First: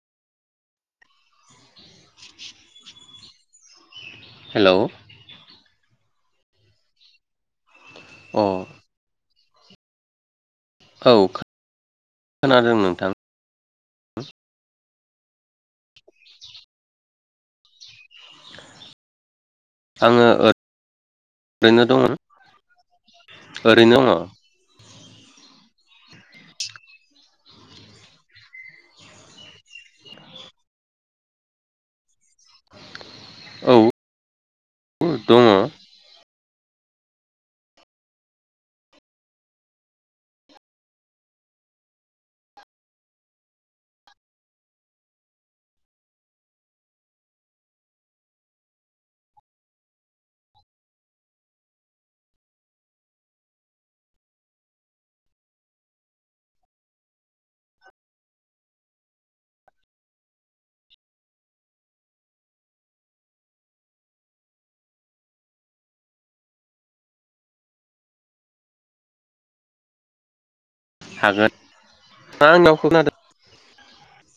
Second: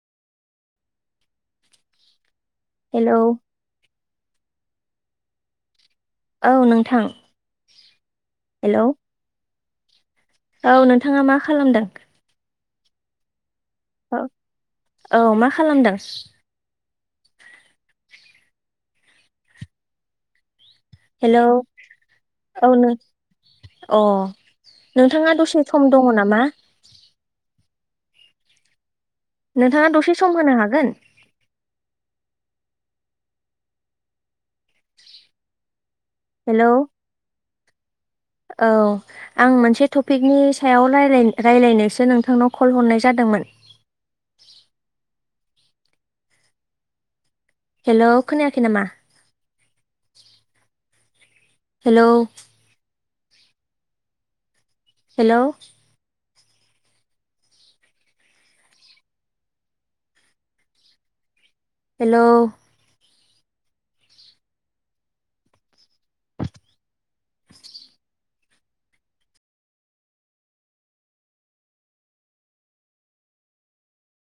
Hello hello औ नोंथां अ हेलौ औ नोंथाङा मा खालामदों? खोनादों नोंथां। ओ औ मा खालामदों? आङो ओ हेलौ औ नों ओरैनो अ दङ नोंथाङा दसे सम दङ नामा? नोंथाङा दसे सम होनो हागोन? औ दङ हेलौ औ आं मोनसे टपिकनि सायाव रायलाय रायलायनोसो नोंथांनाव कल हरनाय जादोंमोन [inaudible] हेलौ खोनायाखै नामा? हेलौ हेलौ हेलौ [inaudible] हागोन मा आंनाव खोनादों